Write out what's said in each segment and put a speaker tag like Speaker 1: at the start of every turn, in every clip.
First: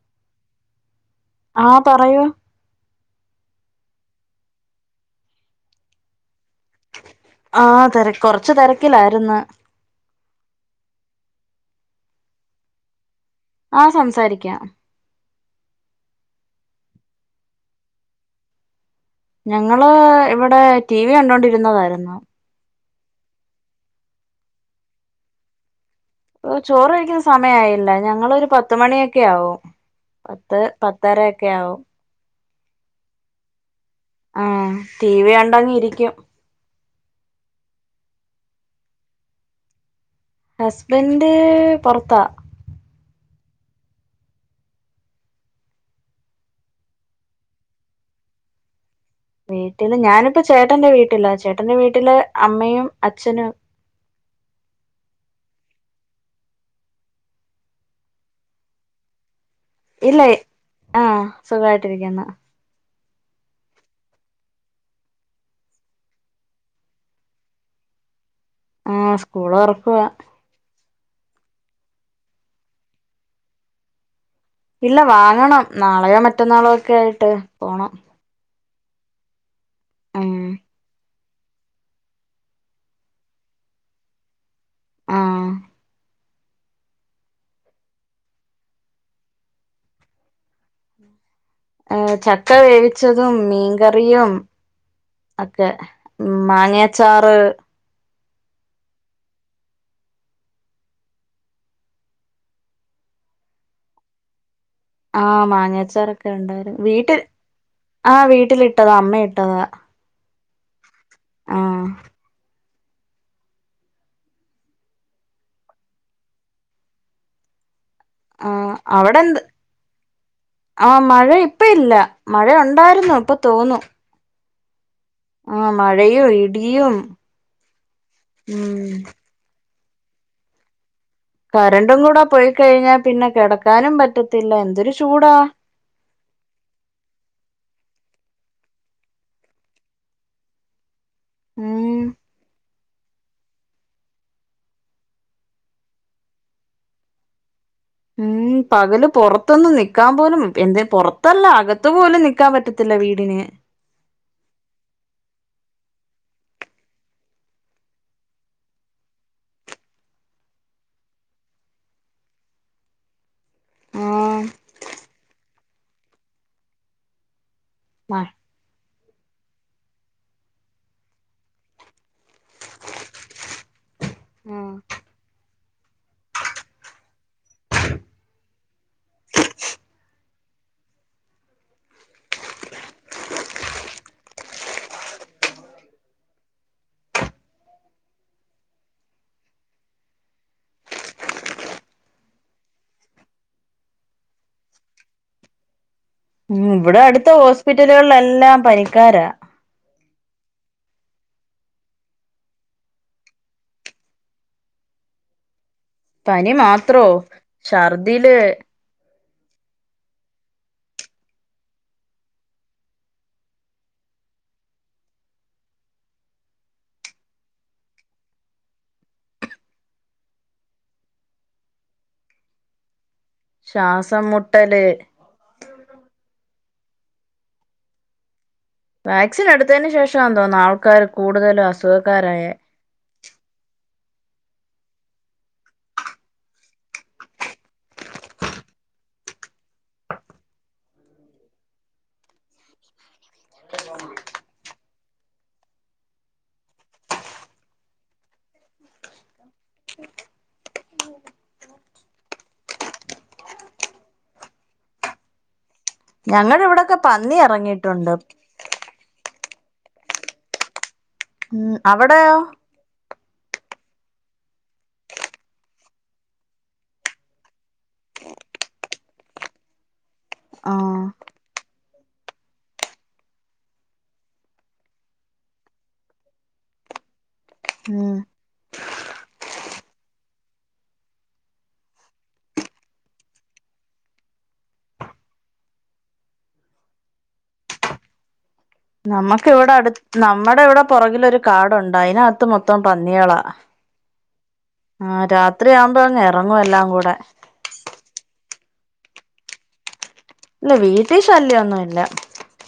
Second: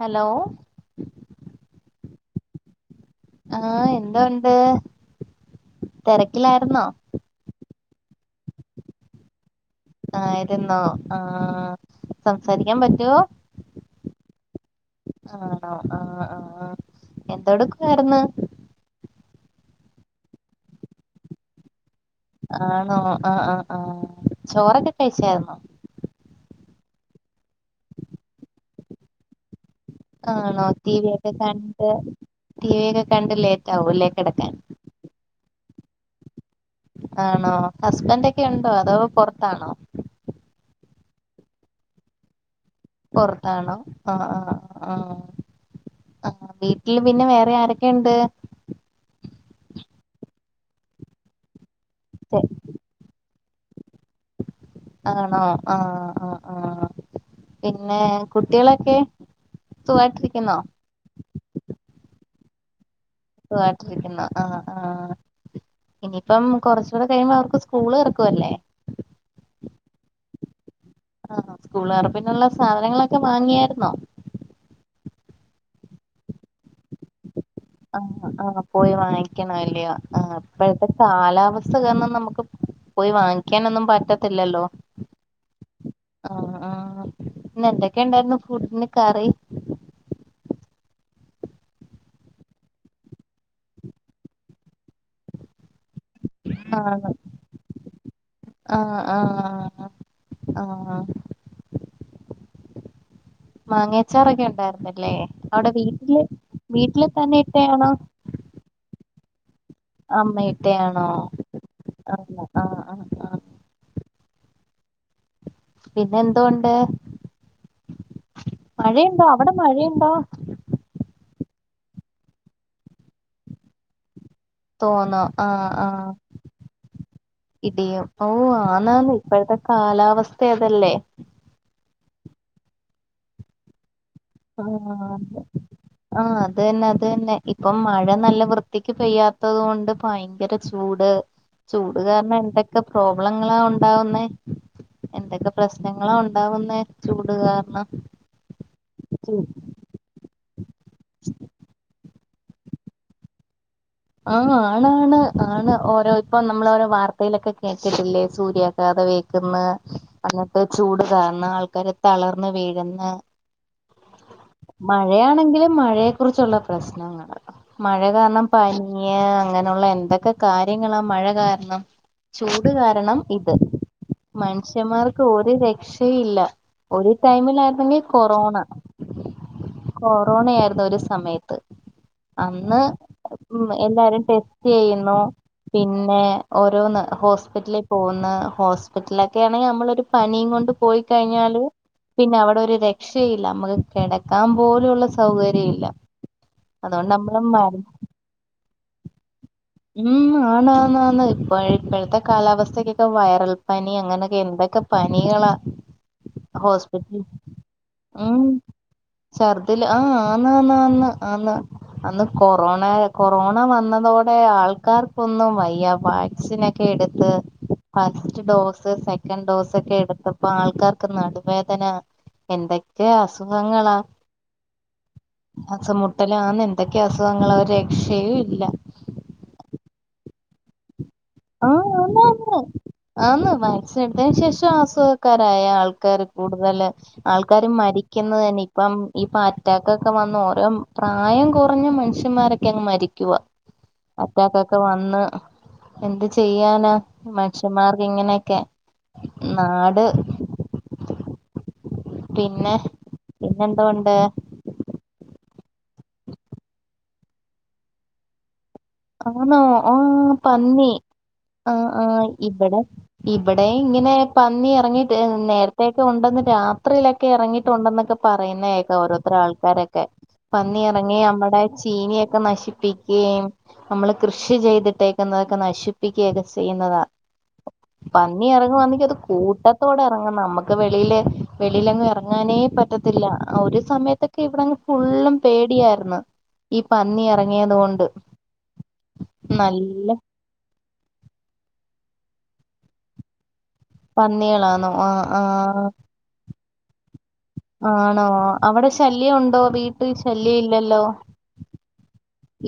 Speaker 1: Hello
Speaker 2: ആ പറയൂ
Speaker 1: ആ എന്തൊണ്ട് തെരക്കിലായിരുന്നോ
Speaker 2: ആ തെര കൊറച്ച് തെരക്കിലാര്ന്ന്
Speaker 1: ആയിരുന്നോ ആ സംസാരിക്കാൻ പറ്റുവോ
Speaker 2: ആ സംസാരിക്കാം
Speaker 1: ആണോ ആ ആ എന്തോ എടുക്കുവാര്ന്ന്
Speaker 2: ഞങ്ങള് ഇവടെ ടി വി കണ്ടോണ്ടിരുന്നതാര്ന്നു
Speaker 1: ആണോ ആ ആ ആ ചോറൊക്കെ കഴിച്ചാരുന്നോ
Speaker 2: ഓ ചോറ് കഴിക്കുന്ന സമയായില്ല ഞങ്ങളൊര് പത്ത് മണിയൊക്കെ ആവും
Speaker 1: ആ
Speaker 2: പത്ത്
Speaker 1: ആണോ ടീവിയൊക്കെ
Speaker 2: പത്തരയൊക്കെ
Speaker 1: കണ്ട് ടീവിയൊക്കെ കണ്ട് ലേ
Speaker 2: ആ ടീവി കണ്ടങ്ങിരിക്കും ക്കും
Speaker 1: ആണോ ഹസ്ബൻറ് ഒക്കെയൊണ്ടോ അതോ പൊറത്താണോ?
Speaker 2: ഹസ്ബൻഡ് പൊറത്താ.
Speaker 1: പൊറത്താണോ ആ ആ ആ ആ വീട്ടില് പിന്നെ വേറെ ആരൊക്കെ ഇണ്ട്?
Speaker 2: വീട്ടില് ഞാനിപ്പ ചേട്ടന്റെ വീട്ടിലാ ചേ ട്ടൻ്റെ വീട്ടില് അമ്മയും അച്ഛനും.
Speaker 1: ആണോ ആ ആഹ് ആ പിന്നെ കുട്ടികളൊക്കേ?
Speaker 2: ഇല്ല ആ സുഖായിട്ടിരിക്കുന്നു
Speaker 1: സുഖായിട്ടിരിക്കുന്നു ആ ആ ഇനിയിപ്പം കൊറച്ചുകൂടെ കഴിയുമ്പോ അവർക്ക് സ്കൂള് തൊറക്കുവല്ലേ
Speaker 2: ആ സ്കൂള് തൊറക്കുവാ
Speaker 1: ആ സ്കൂള് തൊറപ്പിനുള്ള സാധനങ്ങളൊക്കെ വാങ്ങിയാര്ന്നോ
Speaker 2: ഇല്ല വാങ്ങണം നാളെയോ മറ്റന്നാളോ ഒക്കെ ആയിട്ട് പോണം
Speaker 1: ആഹ് ആഹ് പോയി വാങ്ങിക്കണവല്ലിയോ ആ
Speaker 2: ഉം
Speaker 1: ഇപ്പഴത്തെ കാലാവസ്ഥ കാരണം നമക്ക് പോയി വാങ്ങിക്കാനൊന്നും പറ്റത്തില്ലല്ലോ
Speaker 2: ആഹ്
Speaker 1: ആ ആ ഇന്ന് എന്തൊക്കെ ണ്ടായിരുന്നു ഫുഡിന് കറി
Speaker 2: ഏ ചക്ക വേവിച്ചതും മീൻകറിയും ഒക്കെ മാങ്ങിയച്ചാറ്
Speaker 1: ആ ആ ആ മാങ്ങേച്ചാറൊക്കെ ഉണ്ടായിരുന്നു
Speaker 2: ആ മാങ്ങച്ചാർ ഒക്കെ ഉണ്ടായ
Speaker 1: വീട്ടില്
Speaker 2: വീട്ടിൽ
Speaker 1: തന്നെ ഇട്ടയാണോ
Speaker 2: ആ വീട്ടിലിട്ടതാ അമ്മ ഇട്ട
Speaker 1: അമ്മ ഇട്ടയാണ് ആ
Speaker 2: ആഹ്
Speaker 1: ആ ആ ആ ആ പിന്നെ എന്തുണ്ട്
Speaker 2: ആ അവിടെ
Speaker 1: മഴയുണ്ടോ
Speaker 2: എന്ത്
Speaker 1: മഴയുണ്ടോ
Speaker 2: ആ മഴ ഇപ്പ ഇല്ല മഴ ഉണ്ടായിരുന്നു ഇപ്പൊ തോന്നു
Speaker 1: തോന്നോ ആ
Speaker 2: ആഹ്
Speaker 1: ആ
Speaker 2: മഴയും ഇടിയും
Speaker 1: ഇടിയും ഓ
Speaker 2: ഉം
Speaker 1: ആന്നാണ് ഇപ്പോഴത്തെ കാലാവെസ്ഥ അത് അല്ലെ
Speaker 2: കറന്റും കൂടെ പോയി കഴിഞ്ഞാ പിന്നെ കെടക്കാനും പറ്റ
Speaker 1: ആ ആ ആ അത് തെന്നെ അത് തെന്നെ ഇപ്പ മഴ നല്ല വൃ വൃത്തിക്ക് പെയ്യാത്തതോണ്ട് ഭയങ്കര ചൂട് ചൂട്
Speaker 2: ഉം
Speaker 1: കാരണം എന്തെ ക്കെ പ്രോബ്ലങ്ങളാ ഉണ്ടാവുന്നെ എന്തൊക്കെ പ്രശ്നങ്ങളാ ഉണ്ടാവുന്നെ ചൂട് കാരണം
Speaker 2: ഉം പകലും പൊറത്തൊന്നും നിക്കാൻ പോലും എന്തെ പൊറത്ത് അല്ല അകത്ത് പോലും നി നിക്കാൻ പറ്റത്തില്ല വീട്ന്
Speaker 1: ആ ആണാണ് ആണ് ഓരോ ഇപ്പൊ നമ്മൾ ഓരോ വാർത്തയിലൊക്കെ കേക്കൽ ഇല്ലെ സൂര്യാഘാതം വേൽക്ക്ന്ന് അന്നത്തെ ചൂട് കാരണം ആൾക്കാര് തളർന്ന് വീഴ്ന്ന്
Speaker 2: ആഹ്
Speaker 1: മഴയാണെങ്കിലും മഴയെ കുറിച്ചുള്ള പ്രശ്നങ്ങൾ മഴ
Speaker 2: മ
Speaker 1: കാരണം ഇഞ് അങ്ങനെയുള്ള എന്തൊക്കെ കാര്യങ്ങളാ മഴ കാരണം ചൂട് കാരണം ഇത്
Speaker 2: ആഹ്
Speaker 1: മനുഷ്യന്മാർക്ക് ഒര് രക്ഷ ഇല്ല ഒരു ടൈമിലായിര്ന്നെങ്കി കൊറോണ കൊറോണ ആയിരുന്നു ഒരു സമയത്ത് അന്ന് ഉം എല്ലാരും ടെസ്റ്റ് ചെയ്യുന്നു പിന്നെ ഓരോന്ന് ഹോസ്പിറ്റലിൽ പോവുന്ന ഹോസ്പിറ്റലൊക്കെ ആണെങ്കി നമ്മളൊരു പനിയും കൊണ്ട് പോയി കഴിഞ്ഞാല് പിന്നെ അവിടെ ഒര് രക്ഷയും ഇല്ല നമ്മക്ക് കെടക്കാൻ പോലും ഉള്ള സൗകര്യം ഇല്ല
Speaker 2: ഉ ഇവടെ
Speaker 1: അതുകൊണ്ട്
Speaker 2: അടുത്ത്
Speaker 1: നമ്മള് മരുന്ന്
Speaker 2: ഹോസ്പിറ്റലുകളിൽ എല്ലാം പനിക്കാരാ
Speaker 1: ഉം ആണ് ആന്ന് ആന്ന് ഇപ്പോഴെ ഇപ്പഴ്ത്ത കാലാവസ്ഥക്കൊക്കെ വ വൈറൽ പനി അങ്ങനെ ഒക്കെ എന്തൊക്കെ പനികളാ
Speaker 2: പനി മാത്രോ
Speaker 1: ഹോസ്പിറ്റൽ
Speaker 2: ഛർദില്
Speaker 1: ഉം ഛർദില് ആഹ ആ ആന്ന ന്ന് ന്നന്ന് ആന്ന് അന്ന് കൊറോണ കൊറോണ വന്നതോടെ ടെ ആൾക്കാർക്കൊന്നും വയ്യ വാക്സിൻ ഒക്കെ എട്ത്ത് ഫസ്റ്റ് ഡോസ് സെക്കൻഡ് ഡോസ് ഒക്കെ എട്ത്തപ്പോ ആൾക്കാർക്ക് നടുവേദന എന്തൊക്കെ സുഖങ്ങളാ
Speaker 2: ശ്വാസം മുട്ടല്
Speaker 1: അസമുട്ടലാന്ന് ക്കെ അസുഖങ്ങളാ രക്ഷയും ഇല്ല
Speaker 2: വാക്സിൻ എടുത്തതിന് ശേഷാന്ന് തോന്നുന്നു ആൾക്കാർ
Speaker 1: ആഹ ആന്നാന്ന് ആന്ന് സെണ്ടെ ശേഷ ആസുഖക്കാരായ ആൾക്കാര് കൂടുതല് ആൾക്കാര് മരിക്കുന്നത് തന്നെ ഇപ്പം ഇപ്പ അറ്റാകൊക്കെ വന്ന് ഓരോ പ്രായം കുറഞ്ഞ മനുഷ്യന്മാരൊക്കങ്ങ് മരിക്കുവ അറ്റാക്കൊക്കെ വന്ന് എന്ത് ചെയ്യാനാ മനഷ്യന്മാർക്ക് ഇങ്ങനെക്കെ നാട് പിന്നെ പിന്നെ എന്തോണ്ട്
Speaker 2: ഞങ്ങടെവിടൊക്കെ പന്നി ഇറങ്ങിട്ടുണ്ട്
Speaker 1: ആണോ ആഹ പന്നി
Speaker 2: ഉം
Speaker 1: ആഹ ആഹ
Speaker 2: അവിടെയോ
Speaker 1: ഇബടെ ഇബ ഏഹ് ഇങ്ങനെ പന്നി ഇറങ്ങിട്ട് നേര്ത്തൊക്കെ ഉണ്ടെന്ന് രാത്രിയിലൊക്കെ ഇറങ്ങിട്ടുണ്ടെന്നൊക്കെ പറയുന്നേക്കാ ഓരോരുത്തരാൾക്കാരൊക്കെ
Speaker 2: ആഹ്
Speaker 1: പന്നിയിറങ്ങി മ്മടെ ചീനിയൊക്കെ നശിപ്പിക്കുകയും നമ്മള് കൃഷി ചെയ്തിട്ടേക്കുന്നതൊക്കെ നശിപ്പിക്കുകയൊക്കെ ചെയ്യുന്നതാ
Speaker 2: ഉം
Speaker 1: പന്നി ഇറങ്ങവാന്നെങ്കിൽ അത് കൂട്ടത്തോടെ ഇറങ്ങും നമുക്ക് വെളിൽ വെളിയിലങ്ങും ഇറങ്ങാനേ പറ്റത്തില്ല ഒരു സമയത്തൊക്കെ ഇവിടെങ്ങ് ഫുള്ളും പേടിയായിരുന്നു ഈ പന്നി ഇറങ്ങിയതോണ്ട്
Speaker 2: നമുക്ക് ഇവിടെ അട് നമ്മടവിടെ പുറകിലൊരു കാടുണ്ട് അയിനകത്ത് മൊത്തം പന്നിയളാ
Speaker 1: പന്നിയെളാന്നൊ ആഹ ആഹ
Speaker 2: ങ്ങും എല്ലാം കൂടെ
Speaker 1: ആണോ അവിടെ ശല്യം ഉണ്ടോ വീ
Speaker 2: ഇല്ല വീട്ടിൽ ശല്യോ ഒന്നും ഇല്ല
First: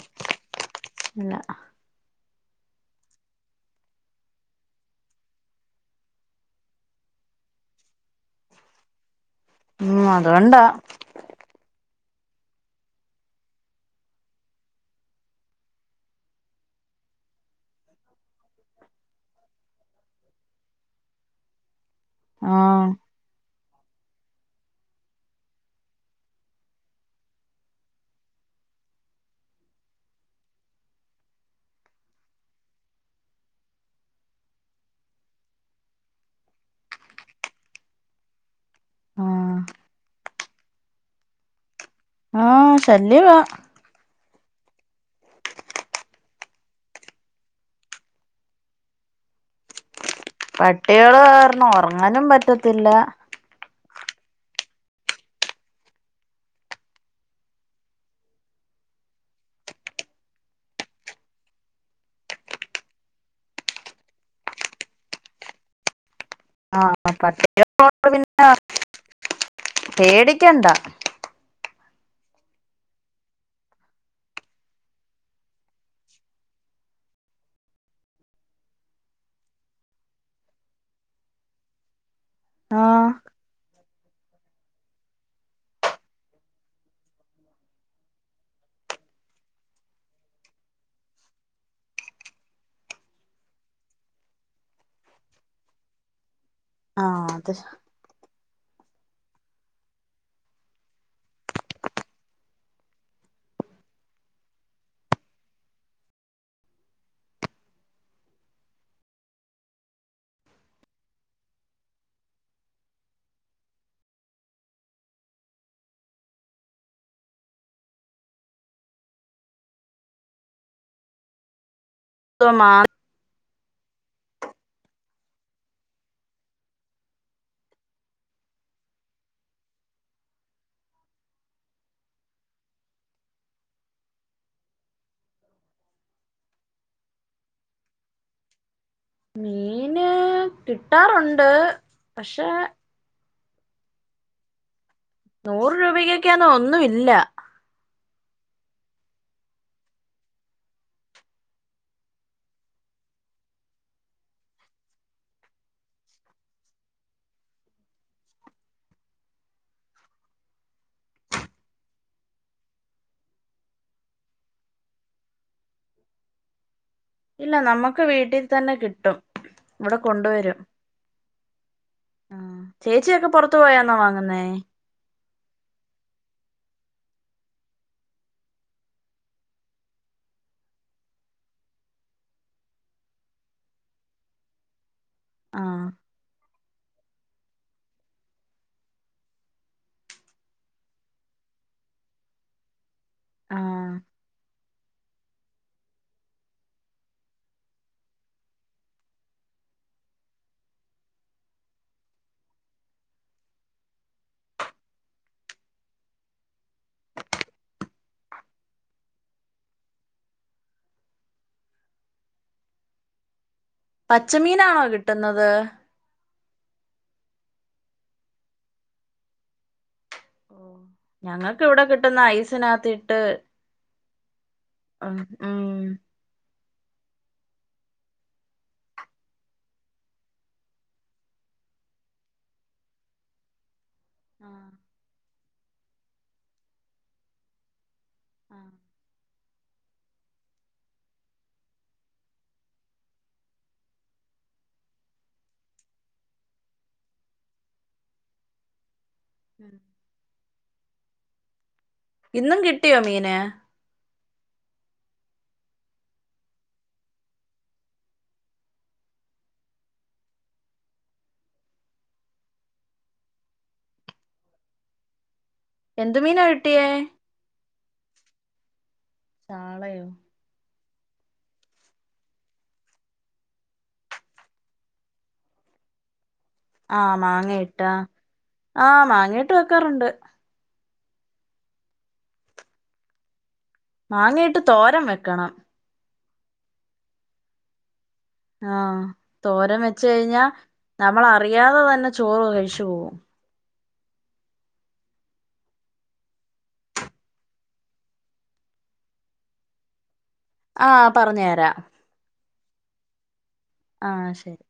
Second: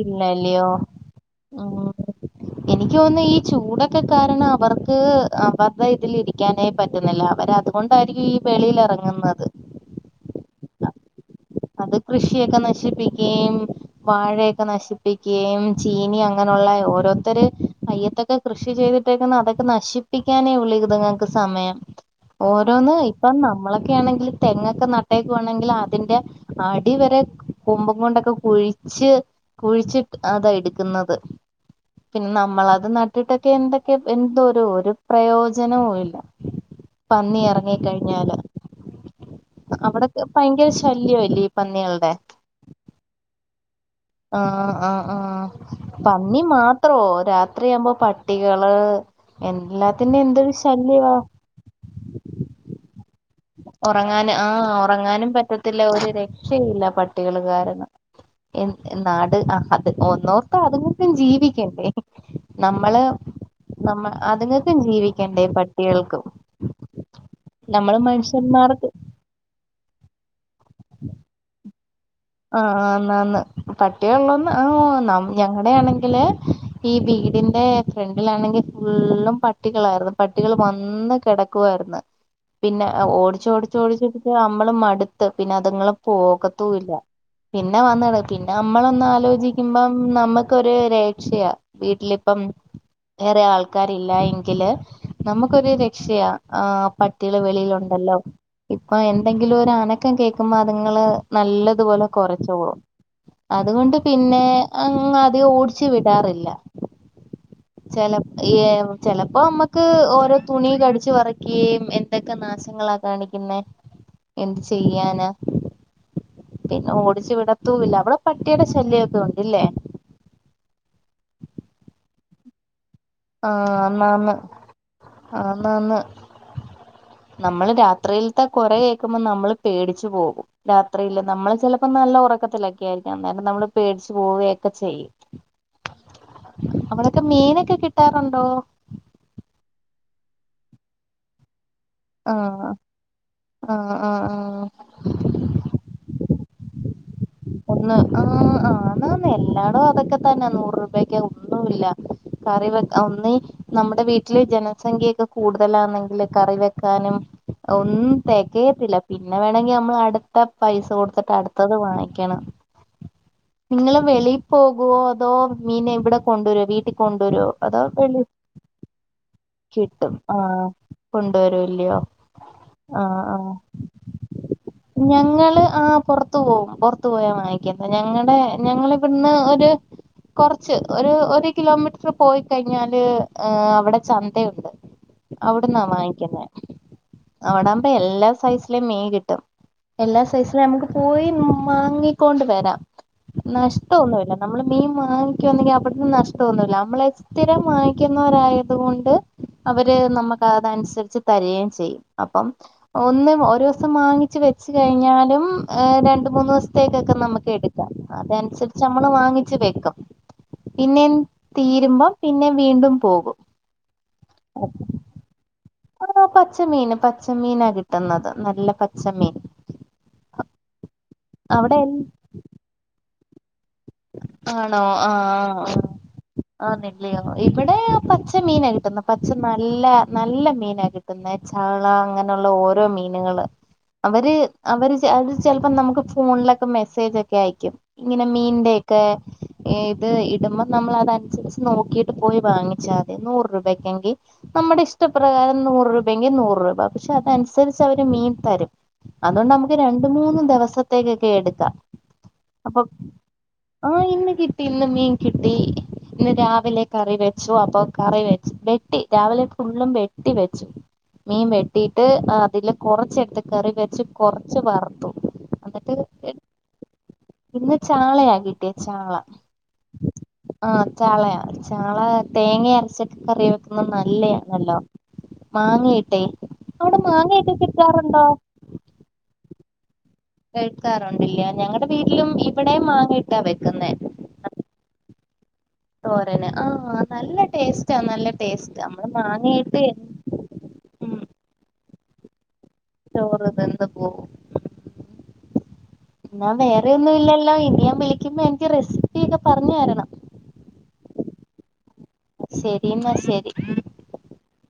Speaker 1: ഇല്ല ഇല്ലയോ
Speaker 2: ഇല്ല
Speaker 1: ഉം എനിക്ക് തോന്നുന്നു ഈ ചൂടൊക്കെ കാരണം അവർക്ക് അവരടെ ഇതിൽ ഇരിക്കാനായി പറ്റുന്നില്ല അവര് അതുകൊണ്ടായിരിക്കും ഈ വെളിയിൽ ഇറങ്ങുന്നത്
Speaker 2: ഉം അതുകൊണ്ടാ
Speaker 1: അത് കൃഷിയൊക്കെ നശിപ്പിക്കേം വാഴയൊക്കെ നശിപ്പിക്കേം ചീനി അങ്ങനെയുള്ള ഓരോരുത്തർ അയ്യത്തൊക്കെ കൃഷി ചെയ്തിട്ടേക്കുന്ന അതൊക്കെ നശിപ്പിക്കാനേ ഉള്ളി ഇതുങ്ങൾക്ക് സമയം
Speaker 2: ആഹ്
Speaker 1: ഓരോന്ന് ഇപ്പന്നാ നമ്മളൊക്കെ ആണെങ്കിൽ തെങ്ങൊക്കെ നട്ടയക്കുവാണെങ്കിൽ അതിന്റെ അടിവരെ കൊമ്പും കൊണ്ടൊക്കെ കുഴിച്ച് കുഴിച്ചി അതാ എടുക്കുന്നത് പിന്നെ നമ്മളത് നട്ടിട്ടൊക്കെ എന്തൊക്കെ എന്തോ ഒരു ഒരു പ്രയോജനവും ഇല്ല പന്നി ഇറങ്ങിക്കഴിഞ്ഞാല്
Speaker 2: ആഹ്
Speaker 1: [inaudible] അവിടക്കെ ഭയങ്കര ശല്യമായി ഈ പന്നീകൾക്കെ
Speaker 2: ആ ശല്യവ
Speaker 1: ആ ആ ആ ആ പന്നി മാത്രോ രാത്രിയാകുമ്പോ പട്ടികള് എല്ലാ
Speaker 2: പട്ടികള് കാരണം ഉറങ്ങാനും പറ്റത്തില്ല
Speaker 1: ഉറങ്ങാന ആ ഉറങ്ങാനും പറ്റത്തില്ല ഒരു രക്ഷയില്ല പട്ടികൾക്കാരണം എ നാട് അത് ഒന്നോർത്ത അതുങ്ങൾക്കും ജീവിക്കണ്ടേ നമ്മള് നമ്മ അതുങ്ങൾക്കും ജീവിക്കണ്ടേ പട്ടികൾക്കും
Speaker 2: ആ പിന്ന [unintelligible]
Speaker 1: പിൻമാറാതില്ല
Speaker 2: പേടിക്കണ്ടാ
Speaker 1: ആ ആന്ന് ആന്ന് പട്ടിഒള്ളന്ന് ആ ന ഞങ്ങളടെ ആണെങ്കില് ഈ വീടിന്റെ ഫ്രണ്ടിലാണെങ്കി ഫുള്ളും പട്ടികളാര്ന്ന് പട്ടികൾ വന്ന് കിടക്കുവാരുന്നു പിന്നെ
Speaker 2: ആഹ്
Speaker 1: ഓടിച് ഓടി ച്ചോടിചൊടിച്ചു നമ്മള് മടുത്ത് പിന്നെ അതുങ്ങൾ പോകത്തൂ ഇല്ല പിന്നെ വന്നട പിന്നെ നമ്മളൊന്ന് ആലോചിക്കുമ്പം നമ്മുക്കൊരു രക്ഷയ വീട്ടിലിപ്പം വേറെ ആൾക്കാരില്ല എങ്കില് നമുക്കൊരു രക്ഷയ ആ്
Speaker 2: ആഹ്
Speaker 1: പട്ടികള്
Speaker 2: അത്
Speaker 1: വെളിയിലൊണ്ടല്ലോ ഇപ്പൊ എന്തെങ്കിലും ഒരു അനക്കം കേൾക്കുമ്പോ അതുങ്ങള് നല്ല അതുപോലെ കുരച്ചോളും അതുകൊണ്ട് പിന്നെ അ അദ്യം ഓടിച്ചു വിടാറില്ല ചല ചെലപ്പോ നമ്മക്ക് ഓരോ തുണി കടിച്ചു പറക്കുകയും എന്തൊക്കെ നാശങ്ങളാ കാണിക്കുന്ന എന്ത് ചെയ്യാന പിന്നെ ഓടിച്ച് വിടത്തൂല്ല അവിടെ പട്ടിടെ ശല്യൊക്കെ ഒണ്ടില്ലേ
Speaker 2: [unintelligible] മാ
Speaker 1: ആ ആന്ന് ആന്ന് ആന്നാന്ന് നമ്മള് രാത്രിലത്തെ കോര കേക്കുമ്പോ നമ്മള് പേടിച്ചു പോകും രാത്രിയില് നമ്മള് ചിലപ്പോ നല്ല ഉറക്കത്തിലൊക്കെ ആയിരിക്കും അന്നേരം നമ്മള് പേടിച്ചു പോവുകയൊക്കെ ചെയ്യും അവിടെക്കെ മീനൊക്കെ കി കിട്ടാറുണ്ടോ
Speaker 2: മീന് കിട്ടാറൊണ്ട് പക്ഷെ
Speaker 1: ആ ആ ആഹ
Speaker 2: നൂറ് രൂപക്കൊക്കെയന്ന ഒന്നുമില്ല
Speaker 1: ഒന്ന് ആ ആന്നന്ന് എല്ലാടോം അതൊക്കെ തന്ന നൂറ് രൂപക്ക ഒന്നുല്ല കറി വെ ഒന്നി നമ്മുടെ വീട്ടില് ജനസംഖ്യക്കെ കൂടുതലാണെങ്കില് കറി വെക്കാനും ഒന്നും തെകയത്തില്ല പിന്നെ വേണങ്കിൽ നമ്മൾ അടുത്ത പൈസ കൊടുത്തട്ട് അടുത്തത് വാങ്ങ കണം നിങ്ങള് വെളി പോകുവോ അതോ മീൻ ഇവിടെ കൊണ്ടരുവൊ വീട്ടി കൊണ്ടുവര്വൊ
Speaker 2: ഇല്ല
Speaker 1: അതോ
Speaker 2: നമുക്ക്
Speaker 1: വെളി
Speaker 2: വീട്ടിൽ തന്നെ കിട്ടും ഇവിടെ
Speaker 1: കിട്ടും ആ
Speaker 2: കൊണ്ടുവരും
Speaker 1: കൊണ്ടുവരുല്യൊ
Speaker 2: ആഹ്
Speaker 1: ആ
Speaker 2: ചേച്ചിയൊക്കെ
Speaker 1: ആ
Speaker 2: പുറത്തു പോയാന്നോ വാങ്ങുന്നേ
Speaker 1: ഞങ്ങള് ആ പുറത്ത് പോകും ത്ത് പോയാ വാങ്ങിക്ന്നെ ഞങ്ങടെ ഞങ്ങളളിവിടുന്ന് ഒരു കൊറച്ച് ഒരു ഒരു കിലോമീറ്റർ പോയി കഴിഞ്ഞാല് ഏ അവിടെ ചന്തയുണ്ട് അവിട്ന്നാ
Speaker 2: ആഹ്
Speaker 1: വാങ്ങിക്ക്ന്നെ- അവിട ആമ്പ എല്ലാ സൈസിലും മീ കിട്ടും എല്ലാ സൈസില നമുക്ക് പോയി നൊ വാങ്ങിക്കൊണ്ട് വരാം-
Speaker 2: ആഹ്
Speaker 1: നഷ്ടംഒന്നുമല്ല നമ്മള് മീൻ വാങ്ങി- ങ്ക അവിടുന്ന് നഷ്ടംന്നുമില്ല നമ്മള സ്ഥിരം വാങ്ങിക്കുന്നവരായത് കൊണ്ട് അവര് നമ്മുക്ക് അതനുസരിച്ച് തരയും ചെയ്യും അപ്പം ഒന്ന്ഒരു ദിവസം വാങ്ങിച്ച് വെച്ച് കഴിഞ്ഞാലും രണ്ട് മൂന്ന് ദിസ് ത്തേക്കൊക്കെ നമുക്ക് എടുക്കാം അതനുസരിച്ച് നമ്മള് വാങ്ങിച്ചു വെക്കും പിന്നെ തീരുമ്പം പിന്നെ വീണ്ടും പോകും-
Speaker 2: പച്ചമീനാണോ കിട്ടുന്നത്?
Speaker 1: ആ പച്ചമീന് പച്ചമീനാ കിട്ടുന്നത് നല്ല പച്ചമീൻ-
Speaker 2: ഞങ്ങൾക്ക്
Speaker 1: അവിടെ
Speaker 2: ഇവിടെ കിട്ടുന്ന ഐസിനാത്തി ട്ട്-
Speaker 1: ആണോ ആഹ് ആഹ് ആഹ്- ആനല്ലിയോ ഇവിടെ പച്ച മീന കിട്ടുന്ന പച്ച നല്ല നല്ല മീന കിട്ടുന്ന ചാള അങ്ങനുള്ള ഓരോ മീനുകള്- അവര് അവര് [unintelligible] ചിലപ്പോം നമുക്ക് ഫോണിലൊക്കെ മെസ്സേജ് ഒക്കെ അയിക്കും ഇങ്ങനെ മീൻന്റെ- ഇത് ഇടുമ്പോം നമ്മൾ അതനുസരിച്ച് നോക്കിട്ട് പോയി വാങ്ങിച്ചാൽ മതി നൂറ് രൂപക്കെങ്കി നമ്മുടെ ഇഷ്ടപ്രകാരം നൂറ് രൂപയെങ്കിൽ നൂറ് രൂപ പക്ഷെ അതനുസരിച്ച് അവര് മീൻ തരും- അത് നമുക്ക് രണ്ട് മൂന്ന് ദെവസം- പുത്തേക്കൊക്കെ എടുക്കാം.
Speaker 2: ഇന്നും
Speaker 1: അപ്പൊ
Speaker 2: കിട്ടിയോ മീന്.
Speaker 1: ആഹ് ഇന്ന് കിട്ടി ഇന്ന് മീൻ കിട്ടി ഇന്ന് രാവിലെ കറി വെച്ചു, അപ്പൊ കറി വെച്ചു, വെട്ടി രാവിലെ ഫുള്ളും വെട്ടി വെച്ചു മീൻ വെട്ടിട്ട് അതില് കൊറച്ചെടുത്ത് കറി വെച്ച് കൊറച്ച് വറുത്തു. എന്നിട്ട്
Speaker 2: എന്ത് മീനാ കിട്ടിയേ.
Speaker 1: ഇന്ന് ചാളയാ കിട്ടിയാ ചാള
Speaker 2: ചാളയോ
Speaker 1: ആഹ് ചാളയ ചാള തേങ്ങ അരച്ചൊക്കെ കറി വെക്കുന്നത് നല്ലയാണല്ലോ മാങ്ങിയിട്ടേ.
Speaker 2: ആഹ് മാങ്ങയിട്ടാ ആഹ് മാങ്ങ. ഇട്ട് വെക്കാറുണ്ട്.
Speaker 1: വെക്കാറുണ്ടല്ലേ ഞങ്ങടെ വീട്ടിലും ഇവിടെയും മാങ്ങിയിട്ടാ വെക്കുന്നു.
Speaker 2: മാങ്ങയിട്ട് തോരാൻ വെക്കണം.
Speaker 1: തോരനെ ആ നല്ല ടേസ്റ്റ്. നല്ല
Speaker 2: ആഹ്
Speaker 1: നമ്മള് മാങ്ങയിട്ട്
Speaker 2: തോരാൻ
Speaker 1: എന്ത്
Speaker 2: വെച്ച് കഴിഞ്ഞാൽ,
Speaker 1: ഉം
Speaker 2: നമ്മൾ അറിയാതെ തന്നെ. ചോറ് കഴിച്ചു. പോകും
Speaker 1: ചോറ് ഇതും. വെക്കുവോ എന്നാ വേറെ ഒന്നും ഇല്ലല്ലോ, ഇനി ഞാൻ വിളിക്കുമ്പോ എനിക്ക് റെസിപ്പി ഒക്കെ പറഞ്ഞ് തരണം.
Speaker 2: ആഹ് പറഞ്ഞുതരാം.
Speaker 1: ശരിയെന്നാ ശരി.
Speaker 2: ആ ശരി.